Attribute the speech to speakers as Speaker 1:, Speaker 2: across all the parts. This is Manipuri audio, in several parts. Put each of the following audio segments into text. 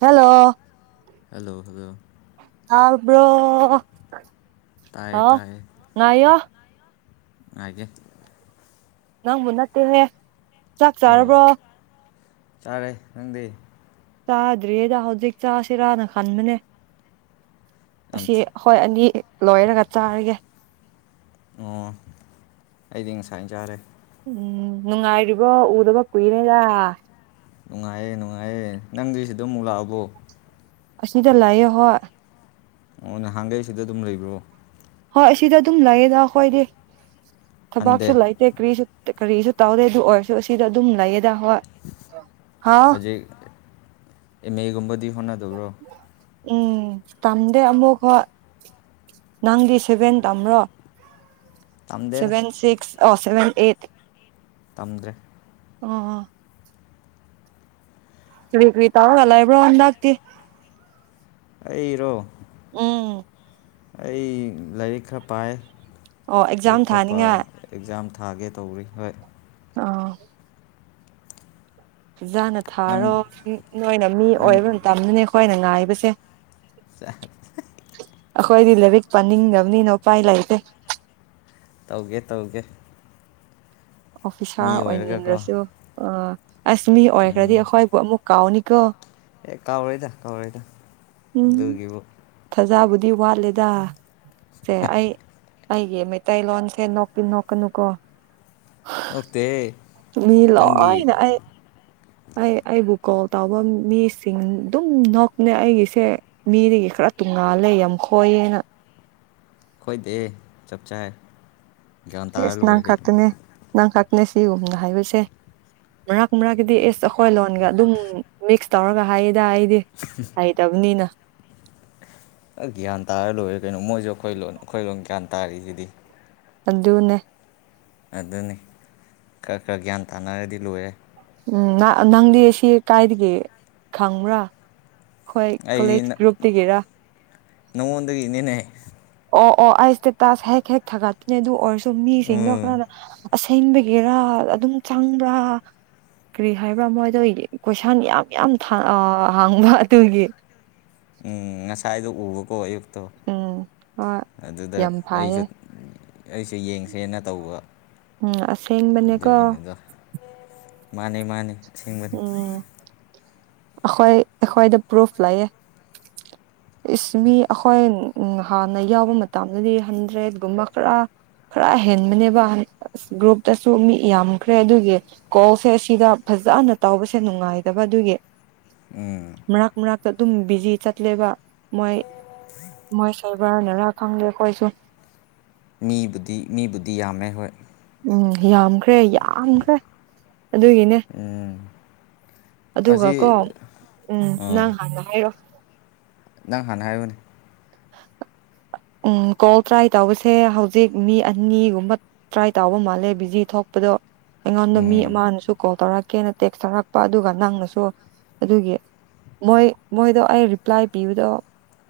Speaker 1: ꯍꯜꯂꯣ
Speaker 2: ꯍꯜꯂꯣ ꯍꯜꯂꯣ
Speaker 1: ꯇꯥꯕ꯭ꯔꯣ
Speaker 2: ꯇꯥꯏꯌꯦ
Speaker 1: ꯍꯥꯂꯣ ꯉꯥꯏꯌꯣ
Speaker 2: ꯍꯥꯏꯦ
Speaker 1: ꯅꯪꯕꯨ ꯅꯠꯇꯦꯍꯦ ꯆꯥꯛ ꯆꯥꯔꯕ꯭ꯔꯣ
Speaker 2: ꯇꯥꯔꯦ ꯅꯪꯗꯤ
Speaker 1: ꯆꯥꯗ꯭ꯔꯤꯌꯦꯗ ꯍꯧꯖꯤꯛ ꯆꯥꯁꯤꯔꯥꯅ ꯈꯟꯕꯅꯦ
Speaker 2: ꯌꯥꯝ
Speaker 1: ꯑꯁꯤ
Speaker 2: ꯊꯤ
Speaker 1: ꯍꯣꯏ ꯑꯅꯤ ꯂꯣꯏꯔꯒ ꯆꯥꯔꯒꯦ
Speaker 2: ꯑꯣ ꯑꯩꯗꯤ ꯉꯁꯥꯏ ꯆꯥꯔꯦ
Speaker 1: ꯎꯝ ꯅꯨꯡꯉꯥꯏꯔꯤꯕ ꯎꯗꯕ ꯀꯨꯏꯔꯦꯗ
Speaker 2: ꯅꯨꯡꯉꯥꯏꯌꯦ ꯅꯨꯡꯉꯥꯏꯌꯦ ꯅꯪꯗꯤ ꯁꯤꯗ ꯑꯃꯨꯛ ꯂꯥꯛꯑꯕꯣ
Speaker 1: ꯑꯁꯅꯤꯗ ꯂꯑꯌꯦ ꯍꯣ
Speaker 2: ꯑꯣ ꯅꯍꯥꯟꯒꯩ ꯁꯤꯗ ꯑꯗꯨꯝ ꯂꯩꯕ꯭ꯔꯣ
Speaker 1: ꯍꯣꯏ ꯁꯤꯗ ꯑꯗꯨꯝ ꯂꯩꯌꯦꯅ ꯑꯩꯈꯣꯏꯗꯤ
Speaker 2: ꯍꯟꯗꯦ
Speaker 1: ꯊꯕꯥꯛꯁꯨ ꯂꯩꯇꯦ ꯀꯔꯤꯁꯨ ꯀꯔꯤꯁꯨ ꯇꯧꯗꯦ ꯑꯗꯨ ꯑꯣꯏꯔꯁꯨ ꯁꯤꯗ ꯑꯗꯨꯝ ꯂꯩꯌꯦꯗ ꯍꯣꯏ ꯍꯥꯎ
Speaker 2: ꯍꯧꯖꯤꯛ ꯑꯦꯝ ꯑꯦꯒꯨꯝꯕꯗꯤ ꯍꯣꯠꯅꯗꯕ꯭ꯔꯣ
Speaker 1: ꯎꯝ ꯇꯝꯗꯦ ꯑꯃꯨꯛ ꯍ ꯅꯪꯗꯤ ꯁꯦꯚꯦꯟ ꯇꯝ꯭ꯔꯣ
Speaker 2: ꯇꯝꯗꯦꯗ
Speaker 1: ꯁꯚꯦꯟ ꯁꯤꯁ ꯑꯣ ꯁꯚꯦꯟ ꯑꯦꯠ
Speaker 2: ꯇꯝꯗ꯭ꯔꯦ
Speaker 1: ꯑ ꯀꯔꯤ ꯀꯔꯤ ꯇꯧꯔꯒ ꯂꯩꯕ꯭ꯔꯣ ꯍꯟꯗꯛꯇꯤ
Speaker 2: ꯇꯔꯣ
Speaker 1: ꯎꯝ
Speaker 2: ꯑꯩ ꯂꯥꯏꯔꯤꯛ ꯈꯔ ꯄꯥꯏ
Speaker 1: ꯑꯣ
Speaker 2: ꯑꯩ
Speaker 1: ꯑꯦꯛꯖꯥꯝ
Speaker 2: ꯈ
Speaker 1: ꯊꯥꯅꯤꯡꯉꯥꯏ
Speaker 2: ꯑꯦꯛꯖꯥꯝ ꯊꯥꯒꯦ ꯇꯧꯔꯤ ꯍꯣꯏ
Speaker 1: ꯑꯥ ꯐꯖꯥꯅ
Speaker 2: ꯅꯪ
Speaker 1: ꯊꯥꯔꯣ ꯅꯣꯏꯅ ꯃꯤ
Speaker 2: ꯅꯪ
Speaker 1: ꯑꯣꯏꯕ ꯃꯇꯝ ꯃꯇꯝꯗꯨꯅꯦ ꯑꯩꯈꯣꯏꯅ ꯉꯥꯏꯕꯁꯦ
Speaker 2: ꯆꯠ
Speaker 1: ꯑꯩꯈꯣꯏꯗꯤ ꯂꯥꯏꯔꯤꯛ ꯄꯥꯅꯤꯡꯗꯕꯅꯤꯅ ꯎꯄꯥꯏ ꯂꯩꯇꯦ
Speaker 2: ꯇꯧꯒꯦ ꯇꯧꯒꯦ
Speaker 1: ꯑꯣꯐꯤꯁꯥꯔ
Speaker 2: ꯃꯤ ꯑꯣꯏꯔꯒꯀꯣ
Speaker 1: ꯑꯣꯏꯅꯤꯡꯉꯁꯨ ꯑꯥ ꯑꯁ ꯃꯤ ꯑꯣꯏꯈ꯭ꯔꯗꯤ
Speaker 2: ꯎꯝ
Speaker 1: ꯑꯩꯈꯣꯏꯕꯨ ꯑꯃꯨꯛ ꯀꯥꯎꯅꯤ ꯀꯣ
Speaker 2: ꯑꯦ ꯀꯥꯎꯣꯏꯗ ꯀꯥꯎꯣꯏꯗ
Speaker 1: ꯎꯝ ꯊꯖꯥꯕꯨꯗꯤ ꯋꯥꯠꯂꯦꯗ ꯁꯦ ꯑꯩ ꯑꯩꯒꯤ ꯃꯩꯇꯩ ꯂꯣꯟꯁꯦ ꯅꯣꯛꯇꯤ ꯅꯣꯛꯀꯥꯅꯨ ꯀꯣ
Speaker 2: ꯑꯣꯛꯇ
Speaker 1: ꯃꯤ ꯂꯣꯏꯅ ꯑꯩ ꯑꯩ ꯑꯩꯕꯨ ꯀꯣꯜ ꯇꯕ ꯃꯤꯁꯤꯡ ꯑꯗꯨꯝ ꯅꯣꯛꯅꯦ ꯑꯩꯒꯤꯁꯦ ꯃꯤꯗꯒꯤ ꯈꯔ ꯇꯨꯡꯉꯥꯜꯂꯦ ꯌꯥꯝ ꯈꯣꯏꯌꯦꯅ
Speaker 2: ꯈꯣꯏꯗꯦ ꯆꯞ ꯆꯥ
Speaker 1: ꯑꯦꯁ ꯅꯪ ꯈꯛꯇꯅꯦ ꯅꯪ ꯈꯛꯇꯅꯦ ꯁꯤꯒꯨꯝꯅ ꯍꯥꯏꯕꯁꯦ ꯃꯔꯛ ꯃꯔꯛꯀꯗꯤ ꯑꯦꯁ ꯑꯩꯈꯣꯏ ꯂꯣꯟꯒ ꯑꯗꯨꯝ ꯃꯤꯛꯁ ꯇꯧꯔꯒ ꯍꯥꯏꯌꯦꯗ ꯑꯩꯗꯤ ꯍꯩꯇꯕꯅꯤꯅ
Speaker 2: ꯒ꯭ꯌꯥꯟ ꯇꯥꯔ ꯂꯣꯏꯔꯦ ꯀꯩꯅꯣ ꯃꯣꯏꯁꯨ ꯑꯩꯈꯣꯏ ꯂꯣꯟ ꯑꯩꯈꯣꯏ ꯂꯣꯟ ꯒ꯭ꯌꯥꯟ ꯇꯥꯔꯤꯁꯤꯗꯤ
Speaker 1: ꯑꯗꯟꯅꯦ
Speaker 2: ꯑꯗꯨꯅꯤ ꯈꯔ ꯈꯔ ꯒ꯭ꯌꯥꯟ ꯇꯥꯅꯔꯗꯤ ꯂꯣꯏꯔꯦ
Speaker 1: ꯎꯝ ꯅꯪꯗꯤ ꯁꯤ ꯀꯥꯏꯗꯒꯤ ꯈꯪꯕ꯭ꯔꯥ ꯑꯩꯈꯣꯏ ꯀꯣꯂꯦꯖ
Speaker 2: ꯑꯩꯗꯤ
Speaker 1: ꯒ꯭ꯔꯨꯞꯇꯒꯤꯔ
Speaker 2: ꯅꯉꯣꯟꯗꯒꯤꯅꯤꯅꯦ
Speaker 1: ꯑꯣ ꯑꯣ ꯑꯩ ꯁꯇꯦꯇꯥꯁ ꯍꯦꯛ ꯍꯦꯛ ꯊꯥꯒꯠꯄꯅꯦ ꯑꯗꯨ ꯑꯣꯏꯔꯁꯨ ꯃꯤꯁꯤꯡꯗꯣ
Speaker 2: ꯎꯝ
Speaker 1: ꯈꯔꯅ ꯑꯁꯦꯡꯕꯒꯤꯔꯥ ꯑꯗꯨꯝ ꯆꯪꯕ꯭ꯔꯥ ꯀꯔꯤ ꯍꯥꯏꯕ꯭ꯔꯥ ꯃꯣꯏꯗꯣ ꯀꯣꯏꯁꯥꯟ ꯌꯥꯝ ꯌꯥꯝ ꯍꯥꯡꯕ ꯑꯗꯨꯒꯤ
Speaker 2: ꯎꯝ ꯉꯁꯥꯏꯗꯣ ꯎꯕꯀꯣ ꯑꯌꯨꯛꯇꯣ
Speaker 1: ꯎꯝ ꯍꯣꯏ
Speaker 2: ꯑꯗꯨꯗ
Speaker 1: ꯌꯥꯝ ꯐꯩꯌꯦ
Speaker 2: ꯑꯩꯁꯨ ꯑꯩꯁꯦ ꯌꯦꯡꯁꯦꯅ ꯇꯧꯕ
Speaker 1: ꯎꯝ ꯑꯁꯦꯡꯕꯅꯦꯀꯣ
Speaker 2: ꯑꯗꯨꯒꯤꯅꯤꯗ ꯃꯥꯅꯦ ꯃꯥꯅꯤ ꯊꯦꯡꯕꯅꯤ
Speaker 1: ꯎꯝ ꯑꯩꯈꯣꯏ ꯑꯩꯈꯣꯏꯗ ꯄ꯭ꯔꯨꯐ ꯂꯩꯌꯦꯦ
Speaker 2: [inaudible] [inaudible]
Speaker 1: ꯏꯁ ꯃꯤ ꯑꯩꯈꯣꯏ ꯍꯥꯟꯅ ꯌꯥꯎꯕ ꯃꯇꯝꯗꯗꯤ ꯍꯟꯗ꯭ꯔꯦꯠꯀꯨꯝꯕ ꯈꯔ ꯈꯔ ꯍꯦꯟꯕꯅꯦꯕ ꯑꯁ ꯒ꯭ꯔꯨꯞꯇꯁꯨ ꯃꯤ ꯌꯥꯝꯈ꯭ꯔꯦ ꯑꯗꯨꯒꯤ ꯀꯣꯜꯁꯦ ꯑꯁꯤꯗ ꯐꯖꯅ ꯇꯕꯁꯦ ꯅꯨꯡꯉꯥꯏꯗꯕ ꯑꯗꯨꯒꯤ
Speaker 2: ꯎꯝ
Speaker 1: ꯃꯔꯛ ꯃꯔꯛꯇ ꯑꯗꯨꯝ ꯕꯤꯖꯤ ꯆꯠꯂꯦꯕ ꯃꯣꯏ ꯃꯣꯏ ꯁꯥꯏꯕꯔ ꯅꯔꯥ ꯈꯪꯗꯦ ꯑꯩꯈꯣꯏꯁꯨ
Speaker 2: ꯃꯤꯕꯨꯗꯤ ꯃꯤꯕꯨꯗꯤ ꯌꯥꯝꯃꯦ ꯍꯣꯏ
Speaker 1: ꯎꯝ ꯌꯥꯝꯈ꯭ꯔꯦ ꯌꯥꯝꯈ꯭ꯔꯦ ꯑꯗꯨꯒꯤꯅꯦ
Speaker 2: ꯎꯝ
Speaker 1: ꯑꯗꯨꯒ ꯀꯣ
Speaker 2: ꯑꯁꯤ
Speaker 1: ꯎꯝ ꯅꯪ ꯍꯥꯟꯅ ꯍꯥꯏꯔꯛꯑꯣ
Speaker 2: ꯅꯪ ꯍꯥꯟ ꯍꯥꯏꯌꯣꯅꯦ [inaudible] [inaudible]
Speaker 1: ꯎꯝ ꯀꯣꯜ ꯇ꯭ꯔꯥꯏ ꯇꯧꯕꯁꯦ ꯍꯧꯖꯤꯛ ꯃꯤ ꯑꯅꯤꯒꯨꯝꯕ ꯇ꯭ꯔꯥꯏ ꯇꯧꯕ ꯃꯥꯜꯂꯦ ꯕꯤꯖꯤ ꯊꯣꯛ ꯑꯗꯣ ꯑꯩꯉꯣꯟꯗ ꯃꯤ
Speaker 2: ꯎꯝ
Speaker 1: ꯑꯃꯅꯁꯨ ꯀꯣꯜ ꯇꯧꯔꯛꯀꯦꯅ ꯇꯦꯛꯁ ꯇꯧꯔꯛꯄ ꯑꯗꯨꯒ ꯅꯪꯅꯁꯨ ꯑꯗꯨꯒꯤ ꯃꯣꯏ ꯃꯣꯏꯗꯣ ꯑꯩ ꯔꯤꯄ꯭ꯂꯥꯏ ꯄꯤꯕꯗꯣ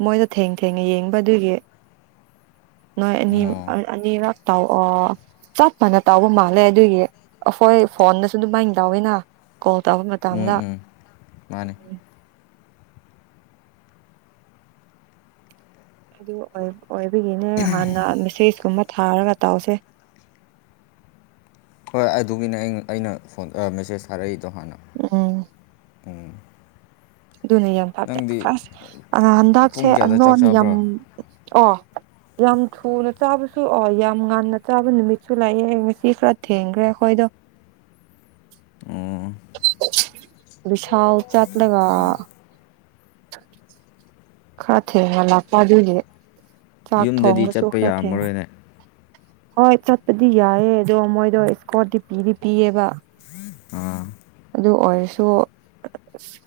Speaker 1: ꯃꯣꯏꯗ ꯊꯦꯡ ꯊꯦꯡꯉ ꯌꯦꯡꯕ ꯑꯗꯨꯒꯤ ꯅꯣꯏ ꯑꯅꯤ
Speaker 2: ꯑꯣ
Speaker 1: ꯑꯅꯤꯔꯛ ꯇꯥꯎ ꯑ ꯆꯞ ꯃꯥꯟꯅ ꯇꯧꯕ ꯃꯥꯜꯂꯦ ꯑꯗꯨꯒꯤ ꯑꯩꯈꯣꯏ ꯐꯣꯟꯗꯁꯨ ꯑꯗꯨꯃꯥꯏꯅ ꯇꯎꯋꯤꯅ ꯀꯣꯜ ꯇꯧꯕ
Speaker 2: ꯎꯝ
Speaker 1: ꯃꯇꯝꯗ
Speaker 2: ꯎꯝ ꯃꯥꯅꯦ
Speaker 1: ꯎꯝ ꯑꯗꯨ ꯑꯣꯏꯕꯒꯤꯅꯦ ꯍꯥꯟꯅ ꯃꯦꯁꯦꯁ ꯀꯨꯝꯕ ꯊꯥꯔꯒ ꯇꯥꯎꯁꯦ
Speaker 2: ꯍꯣꯏ ꯑꯗꯨꯒꯤꯅꯦ ꯑꯩꯟ ꯑꯩꯅ ꯐꯣꯟ ꯃꯦꯁꯦꯖ ꯊꯥꯔꯛꯏꯗꯣ ꯍꯥꯟꯅ
Speaker 1: ꯎꯝ
Speaker 2: ꯎꯝ
Speaker 1: ꯑꯗꯨꯅ ꯌꯥꯝ ꯊꯥꯖꯩ
Speaker 2: ꯅꯪꯗꯤ
Speaker 1: ꯐꯁ ꯑꯗ ꯍꯟꯗꯛꯁꯦ
Speaker 2: ꯄꯨꯡ ꯀꯌꯥꯗ ꯆꯥꯛ
Speaker 1: ꯑꯅꯣꯟ ꯌꯥꯝ
Speaker 2: ꯆꯥꯕ꯭ꯔꯣ
Speaker 1: ꯑꯣ ꯌꯥꯝ ꯊꯨꯅ ꯆꯥꯕꯁꯨ ꯑꯣꯏ ꯌꯥꯝ ꯉꯟꯅ ꯆꯥꯕ ꯅꯨꯃꯤꯠꯁꯨ ꯂꯥꯛꯑꯦ ꯉꯁꯤ ꯈꯔ ꯊꯦꯡꯈ꯭ꯔꯦ ꯑꯩꯈꯣꯏꯗꯣ
Speaker 2: ꯎꯝ
Speaker 1: ꯕꯤꯁꯥꯜ ꯆꯠꯂꯒ ꯈꯔ ꯊꯦꯅꯥ ꯂꯥꯛ ꯄꯗꯤꯗꯤ ꯆꯥꯛ
Speaker 2: ꯌꯨꯝꯗꯗꯤ
Speaker 1: ꯊꯣꯡꯒꯦꯁꯨꯨ
Speaker 2: ꯆꯠꯄ
Speaker 1: ꯈꯔ ꯊ‌ꯦꯡ
Speaker 2: ꯌꯥꯔꯝꯃꯔꯣꯏꯅꯦ
Speaker 1: ꯍꯣꯏ ꯆꯠꯄꯗꯤ ꯌꯥꯏꯑꯦ ꯑꯗꯣ ꯃꯣꯏꯗꯣ ꯏꯁꯀꯣꯔꯗꯤ ꯄꯤꯗꯤ ꯄꯤꯌꯦꯕ ꯑꯗꯨ ꯑꯣꯏꯔꯁꯨ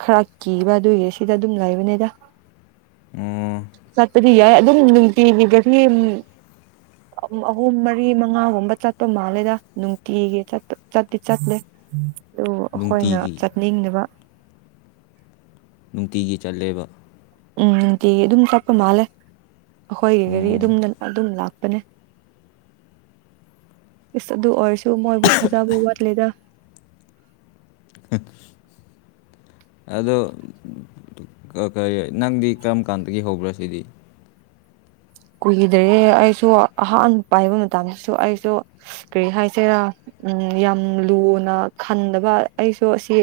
Speaker 1: ꯈꯔ ꯀꯤꯕ ꯑꯗꯨꯏꯔ ꯁꯤꯗ ꯑꯗꯨꯝ ꯂꯩꯕꯅꯦꯗ
Speaker 2: [inaudible]
Speaker 1: ꯆꯠꯇꯗꯤ ꯌꯥꯏ ꯑꯗꯨꯝ ꯅꯨꯡꯇꯤꯒꯤꯒꯁꯤ ꯑꯍꯨꯝ ꯃꯔꯤ ꯃꯉꯥꯒꯨꯝꯕ ꯆꯠꯄ ꯃꯥꯜꯂꯦꯗ ꯅꯨꯡꯇꯤꯒꯤ ꯆꯠꯇꯤ ꯆꯠꯂꯦ ꯑꯗꯨ ꯑꯩꯈꯣꯏꯅ
Speaker 2: ꯅꯨꯡꯇꯤꯒꯤ
Speaker 1: ꯆꯠꯅꯤꯡꯕ
Speaker 2: ꯅꯨꯡꯇꯤꯒꯤ ꯆꯠꯂꯦꯕ
Speaker 1: ꯎꯝ ꯑꯗꯨꯝ ꯆꯠꯄ ꯃꯥꯂꯦ ꯑꯩꯈꯣꯏꯒꯤꯒꯥꯔꯤ
Speaker 2: ꯎꯝ
Speaker 1: ꯑꯗꯨꯝꯅ ꯑꯗꯨꯝ ꯂꯥꯛꯄꯅꯦ ꯄꯗꯨ ꯑꯣꯏꯔꯁꯨ ꯃꯣꯏꯕꯨꯊꯥꯖ ꯕ ꯋꯥꯠ ꯂꯩꯗ
Speaker 2: ꯑꯥ ꯑꯗꯣ ꯅꯪꯗꯤ ꯀꯔꯝ ꯀꯥꯟꯗꯒꯤ ꯍꯧꯕ꯭ꯔꯥ ꯁꯤꯗꯤ
Speaker 1: ꯀꯨꯏꯗ꯭ꯔꯦ ꯑꯩꯁꯨ ꯑꯍꯥꯟꯕ ꯄꯥꯏꯕ ꯃꯇꯝꯗꯁꯨ ꯑꯩꯁꯨ ꯀꯔꯤ ꯍꯥꯏꯁ‌ꯦꯔꯥ ꯎꯝ ꯌꯥꯝ ꯂꯨꯅ ꯈꯟꯗꯕ ꯑꯩꯁꯨ ꯑꯁꯤ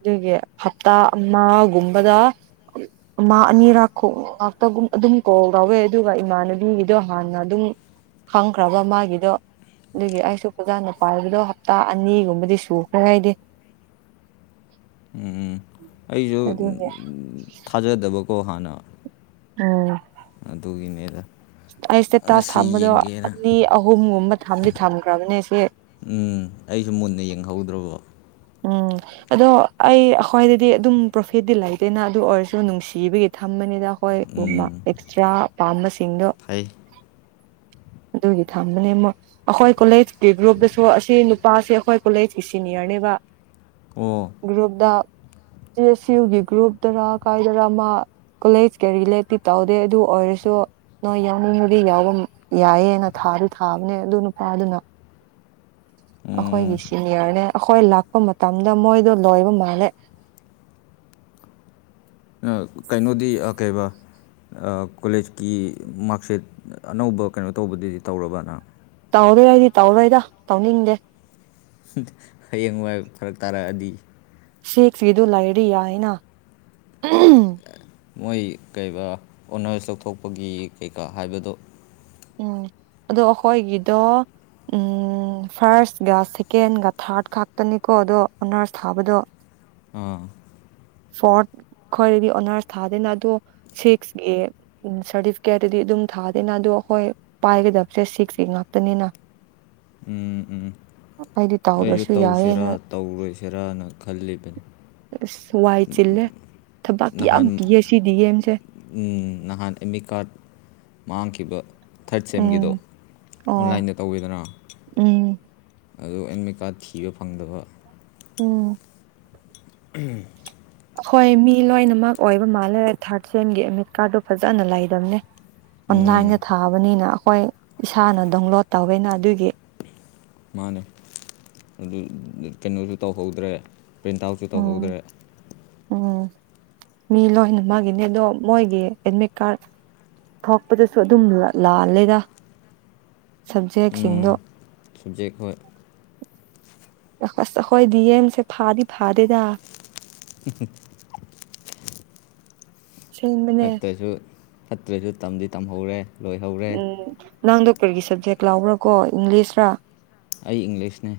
Speaker 1: ꯑꯗꯨꯒꯤ ꯍꯞꯇꯥ ꯑꯃꯒꯨꯝꯕꯗ ꯃꯥ ꯑꯅꯤꯔꯥꯣꯛ ꯉꯥꯛꯇꯒ ꯑꯗꯨꯝ ꯀꯣꯛ ꯌꯥꯎꯋꯦ ꯑꯗꯨꯒ ꯏꯃꯥꯟꯅꯕꯤꯒꯤꯗꯣ ꯍꯥꯟꯅ ꯑꯗꯨꯝ ꯈꯪꯈ꯭ꯔꯕ ꯃꯥꯒꯤꯗꯣ ꯑꯗꯨꯒꯤ ꯑꯩꯁꯨ ꯐꯖꯥꯅ ꯄꯥꯏꯕꯗꯣ ꯍꯞꯇꯥ ꯑꯅꯤꯒꯨꯝꯕꯗꯤ ꯁꯨꯈ꯭ꯔꯦ ꯍꯥꯏꯗꯤ
Speaker 2: ꯎꯝ ꯎꯝ ꯑꯩꯁꯨ
Speaker 1: ꯑꯗꯨꯒꯤ
Speaker 2: ꯀꯣꯍꯅ
Speaker 1: ꯎꯝ
Speaker 2: ꯇꯨꯒꯤꯅꯦꯗ
Speaker 1: ꯑꯩ ꯏꯁꯇꯦꯇꯥꯁ ꯊꯝꯕꯗꯣ ꯑꯅꯤ ꯑꯍꯨꯝꯒꯨꯝꯕ ꯊꯗꯤ ꯊꯝꯈ꯭ꯔꯕꯅꯦ ꯁꯤ
Speaker 2: ꯎꯝ ꯑꯩꯁꯨ ꯃꯨꯟꯅ ꯌꯦꯡꯍꯧꯗ꯭ꯔꯕꯣ
Speaker 1: ꯎꯝ ꯑꯗꯣ ꯑꯩ ꯑꯩꯈ꯭ꯣꯏꯗꯗꯤ ꯑꯗꯨꯝ ꯄ꯭ꯔꯣꯐꯤꯠꯇꯤ ꯂꯩꯇꯦꯅ ꯑꯗꯨ ꯑꯣꯏꯔꯁꯨ ꯅꯨꯡꯁꯤꯕꯒꯤ ꯊꯝ ꯊꯝꯕꯅꯤꯗ ꯍꯣꯏ ꯎ
Speaker 2: ꯎꯝ
Speaker 1: ꯑꯦꯛꯁꯇ꯭ꯔꯥ ꯄꯥꯝꯕꯁꯤꯡꯗꯣ
Speaker 2: ꯐꯩ [unintelligible]
Speaker 1: ꯑꯗꯨꯒꯤ ꯊꯝꯕꯅꯦ ꯑꯃꯨꯛ ꯑꯩꯈꯣꯏ ꯀꯣꯂꯦꯖꯀꯤ ꯒ꯭ꯔꯨꯞꯇꯁꯨ ꯑꯁꯤ ꯅꯨꯄꯥꯁꯦ ꯑꯩꯈꯣꯏ ꯀꯣꯂꯦꯖꯀꯤ ꯁꯤꯅꯤꯌꯔꯅꯦꯕ
Speaker 2: ꯑꯣ
Speaker 1: ꯒ꯭ꯔꯨꯞꯇꯁ ꯁꯤ ꯌꯨꯒꯤ ꯒ꯭ꯔꯨꯞꯇꯔ ꯀꯥꯏꯗꯔ ꯃꯥ ꯀꯣꯂꯦꯖ ꯀ ꯔꯤꯂꯦꯇꯤ ꯇꯧꯗꯦ ꯑꯗꯨ ꯑꯣꯏꯔꯁꯨ ꯅꯣꯏ ꯌꯥꯎꯅꯤꯡꯕꯗꯤ ꯌꯥꯎꯕ ꯌꯥꯏꯌꯦꯅ ꯊꯥ ꯊꯥꯗꯤ ꯊꯥꯕꯅꯦ ꯑꯗꯨ ꯅꯨꯄꯥꯗꯨꯅ
Speaker 2: [unintelligible] ꯎꯝ
Speaker 1: ꯑꯈꯣꯏꯒꯤꯁꯤꯅꯤꯔꯅꯦ ꯑꯈꯣꯏ ꯂꯥꯈ ꯂꯄ ꯃꯇꯝꯗ ꯃꯣꯏꯗꯣ ꯂꯣꯏꯕ ꯃꯥꯜꯂꯦ
Speaker 2: ꯑ ꯀꯩꯅꯣꯗꯤ ꯀꯩꯕ ꯀꯣꯂꯦꯖꯀꯤ ꯃꯥꯔꯛꯁꯤꯠ ꯑꯅꯧꯕ ꯀꯩꯅꯣ ꯇꯧꯕꯗꯨꯗꯤ ꯇꯧꯔꯕꯅ
Speaker 1: ꯇꯧꯔꯣꯏ ꯑꯩꯗꯤ ꯇꯧꯔꯣꯏꯗ ꯇꯧꯅꯤꯡꯗꯦ
Speaker 2: ꯍꯌꯦꯡ ꯋꯥꯏ ꯐꯔꯛ ꯇꯥꯔꯛꯑꯗꯤ
Speaker 1: ꯁꯦꯗꯨ ꯂꯩꯥꯏꯔꯤ ꯌꯥ ꯍꯥꯏꯅ
Speaker 2: ꯃꯣꯏ ꯀꯩ ꯑꯣꯅꯔꯁ ꯂꯧꯊꯣꯛꯄꯒꯤ ꯀꯩꯀꯥ ꯍꯥꯏꯕꯗꯣ
Speaker 1: ꯎꯝ ꯑꯗꯣ ꯑꯩꯈꯣꯏꯒꯤꯗꯣ ꯎꯝ ꯐꯥꯔꯁꯀ ꯁꯦꯀꯦꯟꯒ ꯊꯥꯔꯠ ꯈꯥꯛꯇꯅꯤꯀꯣ ꯑꯗꯣ ꯑꯣꯅꯔꯁ ꯊꯥꯕꯗꯣ
Speaker 2: [unintelligible]
Speaker 1: ꯐꯣꯔꯊ ꯈꯣꯏꯗꯗꯤ ꯑꯣꯅꯔꯁ ꯊꯥꯗꯦꯅ ꯑꯗꯨꯗꯣ ꯁꯤꯛꯁꯀꯤ ꯁꯥꯔꯇꯤꯐꯤꯀꯦꯠꯇꯗꯤ ꯑꯗꯨꯝ ꯊꯥꯗꯦꯅ ꯑꯗꯣ ꯑꯩꯈꯣꯏ ꯄꯥꯏꯒꯗꯕꯁꯦ ꯁꯤꯁꯀꯤ ꯉꯥꯛꯇꯅꯤꯅ
Speaker 2: ꯎꯝ ꯎꯝ
Speaker 1: ꯍꯥꯏꯗꯤ
Speaker 2: ꯑꯩꯁꯨ ꯇꯧꯁꯤꯔꯥ ꯇꯧꯔꯣꯏꯁꯤꯔꯥꯅ ꯈꯜꯂꯤꯕꯅꯤ
Speaker 1: ꯑꯁ ꯋꯥꯏ ꯆꯤꯜꯂꯦ ꯊꯕꯛ ꯌꯥꯝ
Speaker 2: ꯅꯍꯥꯟ
Speaker 1: ꯄꯤꯌꯦ ꯁꯤ ꯗꯤ ꯑꯦꯝꯁꯦ
Speaker 2: ꯅꯍꯥꯟ ꯑꯦ ꯃꯤꯠ ꯀꯥꯔꯠ ꯃꯥꯡꯈꯤꯕ ꯊꯔꯠ ꯁꯦꯝꯒꯤꯗꯣ
Speaker 1: ꯎꯝ ꯑꯣ
Speaker 2: ꯑꯣꯟꯂꯥꯏꯟꯗ ꯇꯧꯋꯦꯗꯅ
Speaker 1: ꯎꯝ
Speaker 2: ꯑꯗꯣ ꯑꯦꯟꯃꯤꯠ ꯀꯥꯔꯗ ꯊꯤꯕ ꯐꯪꯗꯕ
Speaker 1: ꯎꯝ
Speaker 2: ꯎꯝ
Speaker 1: ꯍꯣꯏ ꯃꯤ ꯂꯣꯏꯅꯃꯛ ꯑꯣꯏꯕ ꯃꯥꯜꯂꯦ ꯊꯥꯔꯠ ꯁꯦꯟꯒꯤ ꯑꯦꯗꯃꯤꯠ ꯀꯥꯔꯗꯗꯨꯣ ꯐꯖꯅ ꯂꯩꯗꯝꯅꯦ
Speaker 2: ꯎꯝ
Speaker 1: ꯑꯣꯟꯂꯥꯏꯟꯒ ꯊꯥꯑꯕꯅꯤꯅ ꯑꯩꯈꯣꯏ ꯏꯁꯥꯅ ꯗꯥꯎꯟꯂꯣꯗ ꯇꯧꯋꯦꯅ ꯑꯗꯨꯒꯤ
Speaker 2: ꯃꯥꯅꯦ ꯑꯗꯨ ꯀꯩꯅꯣꯁꯨ ꯇꯧꯍꯧꯗ꯭ꯔꯦ ꯄ꯭ꯔꯤꯟꯠ ꯑꯥꯎꯠꯁꯨ
Speaker 1: ꯎꯝ
Speaker 2: ꯇꯧꯍꯧꯗ꯭ꯔꯦ
Speaker 1: ꯎꯝ ꯃꯤ ꯂꯣꯏꯅ ꯃꯥꯒꯤꯅꯤ ꯑꯗꯣ ꯃꯣꯏꯒꯤ ꯑꯦꯗꯃꯤꯠ ꯀꯥꯔꯠ ꯊꯣꯛꯄꯗꯁꯨ ꯑꯗꯨꯝ ꯂꯥꯜꯂꯦꯗ ꯁꯕꯖꯦꯛꯁꯤꯡꯗꯣ
Speaker 2: ꯁꯕꯖꯦꯛ ꯍꯣꯏ
Speaker 1: ꯑꯈꯣꯏ ꯗꯤ ꯑꯦꯝ ꯁꯦ ꯐꯥꯗꯤ ꯐꯥꯗꯦꯗ ꯁꯤꯅꯤ
Speaker 2: ꯐꯠꯇ꯭ꯔꯁꯨ ꯐꯠꯇ꯭ꯔꯁꯨ ꯇꯝꯗꯤ ꯇꯝꯍꯧꯔꯦ ꯂꯣꯏꯍꯧꯔꯦ
Speaker 1: ꯎꯝ ꯅꯪꯗꯣ ꯀꯔꯤꯒꯤ ꯁꯕꯖꯦꯛ ꯂꯥꯎꯕ꯭ꯔꯥ ꯀꯣ ꯏꯪꯂꯤꯁꯔ
Speaker 2: ꯑꯩ ꯏꯪꯂꯤꯁꯅꯦ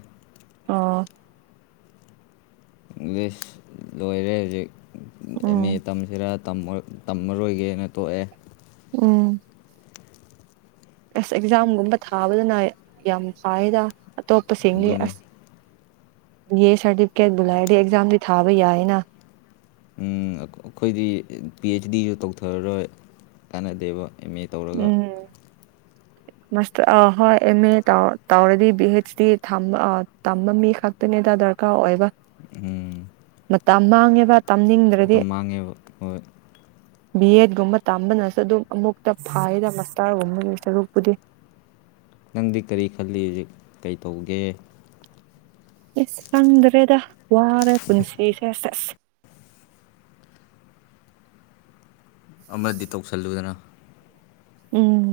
Speaker 2: ꯏꯪꯂꯤꯁ
Speaker 1: ꯎꯝ
Speaker 2: ꯃꯦ ꯇꯝꯁꯤꯔ ꯇꯝꯃꯔꯣꯏꯒꯦꯅ ꯇꯣꯛꯑꯦ
Speaker 1: ꯎꯝ ꯑꯁ ꯑꯦꯛꯖꯥꯝꯒꯨꯝꯕ ꯊꯥꯕꯗꯅ ꯌꯥꯝ ꯐꯏꯗ ꯑꯇꯣꯞꯄꯁꯤꯡꯗꯤ ꯑꯁ
Speaker 2: [unintelligible]
Speaker 1: ꯕꯤ ꯑꯦꯠ ꯁꯔꯇꯤꯐꯤꯀꯦꯠ ꯨꯂꯗꯤ ꯑꯦꯛꯖꯝꯗꯤ ꯊꯥꯕꯥ ꯌꯥꯏꯅ
Speaker 2: ꯑꯩꯈꯣꯏꯗꯤ ꯄꯤ ꯑꯩꯆ ꯗꯤꯁꯨ ꯇꯧꯊꯔꯔꯣꯏ ꯀꯥꯟꯅꯗꯦꯕ ꯑꯦꯝ ꯑꯦ ꯇꯧꯔꯒ
Speaker 1: ꯃꯁꯇꯔ ꯑ ꯍꯣꯏ ꯑꯦꯝ ꯑꯦ ꯇ ꯇꯧꯔꯗꯤ ꯄꯤ ꯍꯩꯆ ꯗꯤ ꯇꯝꯕ ꯃꯤ ꯈꯛꯇꯅꯦ ꯗ ꯗꯔꯀꯥ ꯑꯣꯏꯕ
Speaker 2: ꯎꯝ
Speaker 1: ꯃꯇꯝ ꯃꯥꯡꯉꯦꯕ ꯇꯝꯅꯤꯡꯗ꯭ꯔꯦ
Speaker 2: ꯁꯣ ꯃꯥꯡꯉꯦꯕ
Speaker 1: ꯕꯤ ꯑꯦꯗ ꯒꯨꯝꯕ ꯇꯝꯕꯅꯁꯨ ꯑꯗꯨꯝ ꯑꯃꯨꯛꯇ ꯐꯥꯏꯗ ꯃꯁꯇꯥꯔꯒꯨꯝꯕꯒꯤ ꯁꯔꯨꯛ ꯄꯨꯗꯤ
Speaker 2: ꯅꯪꯗꯤ ꯀꯔꯤ ꯈꯜꯂꯤ ꯍꯧꯖꯤꯛ ꯀꯩ ꯇꯧꯒꯦ
Speaker 1: ꯏꯁ ꯈꯪꯗ꯭ꯔꯦꯗ ꯋꯥꯔꯦ ꯄꯨꯟꯁꯤꯁꯦ ꯁꯦꯁ
Speaker 2: [unintelligible] ꯑꯃꯗꯤ ꯇꯧꯁꯤꯜꯂꯨꯗꯅ
Speaker 1: ꯎꯝ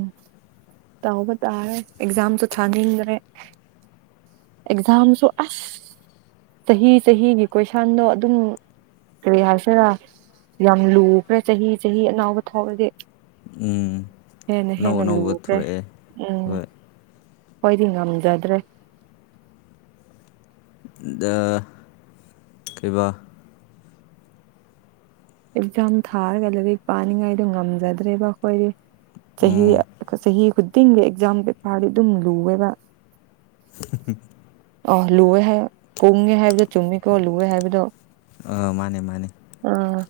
Speaker 1: ꯇꯧꯕ ꯇꯥꯔꯦ ꯑꯦꯛꯖꯥꯝꯁꯨꯣ ꯊꯥꯅꯤꯡꯗ꯭ꯔꯦ ꯑꯦꯛꯖꯥꯝꯁꯨ ꯑꯁ ꯆꯍꯤ ꯆꯍꯤꯒꯤ ꯀꯣꯏꯁꯟꯗꯣ ꯑꯗꯨꯝ ꯀꯔꯤ ꯍꯥꯏꯁꯤꯔꯥ ꯌꯥꯝ ꯂꯨꯕ꯭ꯔꯥ ꯆꯍꯤ ꯆꯍꯤ ꯑꯅꯥꯕ ꯊꯥꯎꯔꯗꯤ
Speaker 2: ꯎꯝ
Speaker 1: ꯍꯦꯟꯅ
Speaker 2: ꯑꯅꯧ
Speaker 1: ꯍꯦꯟꯅ
Speaker 2: ꯑꯅꯧꯕ
Speaker 1: ꯂꯨꯈ꯭ꯔꯦ
Speaker 2: ꯊꯣꯔꯛꯑꯦ
Speaker 1: ꯎꯝ
Speaker 2: ꯍꯣꯏ
Speaker 1: ꯍꯣꯏꯗꯤ ꯉꯝꯖꯗ꯭ꯔꯦ
Speaker 2: ꯀꯩꯕꯥ
Speaker 1: ꯑꯦꯛꯖꯥꯝ ꯊꯥꯔꯒ ꯂꯥꯏꯔꯤꯛ ꯄꯥꯅꯤꯡꯉꯥꯏꯗꯣ ꯉꯝꯖꯗ꯭ꯔꯦꯕ ꯑꯩꯈꯣꯏꯗꯤ ꯆꯍꯤ
Speaker 2: ꯎꯝ
Speaker 1: ꯆꯍꯤ ꯈꯨꯗꯤꯡꯒꯤ ꯑꯦꯛꯖꯥꯝ ꯄꯦꯄꯔꯗꯤ ꯑꯗꯨꯝ ꯂꯨꯑꯦꯕ
Speaker 2: [inaudible]
Speaker 1: ꯑ ꯂꯨꯑꯦ ꯍꯥꯏ ꯀꯨꯡꯉꯦ ꯍꯥꯏꯕꯗꯣ ꯆꯨꯝꯃꯤꯀꯣ ꯂꯨꯋꯦ ꯍꯥꯏꯕꯗꯣ
Speaker 2: ꯑꯥ ꯃꯥꯅꯦ ꯃꯥꯅꯦ
Speaker 1: ꯑꯥ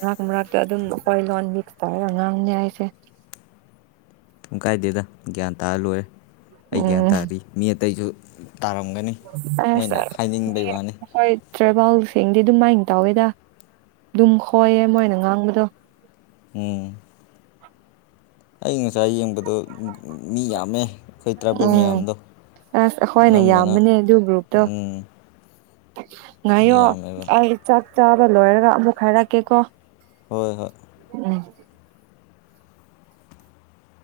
Speaker 1: ꯉꯥꯛ ꯃꯔꯥꯛꯛꯇ ꯑꯗꯨꯝ ꯑꯩꯈꯣꯏ ꯂꯣꯟꯃꯤꯛꯁ ꯇꯧꯔꯒ ꯉꯥꯡꯅꯤ ꯍꯥꯏꯁꯦ
Speaker 2: ꯀ ꯀꯥꯏꯗꯦꯗ ꯒ꯭ꯌꯥꯟ ꯇꯥꯔ ꯂꯣꯏꯔꯦ ꯑꯩ ꯒ꯭ꯌꯥꯟ ꯇꯥꯔꯤ ꯃꯤ ꯑꯇꯩꯁꯨ ꯇꯥꯔꯝꯒꯅꯤ
Speaker 1: ꯑ
Speaker 2: ꯃꯣꯏꯅ ꯍꯥꯏꯅꯤꯡꯕꯩ ꯋꯥꯅꯤ
Speaker 1: ꯍ ꯇ꯭ꯔꯦꯚꯦꯜꯁꯤꯡꯦꯡꯗꯤ ꯑꯗꯨꯃꯥꯏꯅ ꯇꯧꯋꯦꯗ ꯑꯗꯨꯝ ꯍꯣꯏꯌꯦ ꯃꯣꯏꯅ ꯉꯥꯡꯕꯗꯣ
Speaker 2: ꯎꯝ ꯑꯩ ꯉꯁꯥꯏ ꯌꯦꯡꯕꯗꯣ ꯃꯤ ꯌꯥꯝꯃꯦ ꯇ꯭ꯔꯥꯏꯕꯦꯜ
Speaker 1: ꯎꯝ
Speaker 2: ꯃꯌꯥꯝꯗꯣ
Speaker 1: ꯑꯁ ꯑꯩꯈꯣꯏꯅ
Speaker 2: ꯑꯅꯝꯕꯅ
Speaker 1: ꯌꯥꯝꯕꯅꯦ ꯑꯗꯨ ꯒ꯭ꯔꯨꯞꯇꯣ
Speaker 2: ꯎꯝ ꯃꯤ
Speaker 1: ꯉꯥꯏꯌꯣ
Speaker 2: ꯌꯥꯝꯃꯦꯕ
Speaker 1: ꯑꯩ ꯆꯥꯛ ꯆꯥꯕ ꯂꯣꯏꯔꯒ ꯑꯃꯨꯛ ꯍꯥꯏꯔꯛꯀꯦꯀꯣ
Speaker 2: ꯍꯣꯏ ꯍꯣꯏ
Speaker 1: ꯎꯝ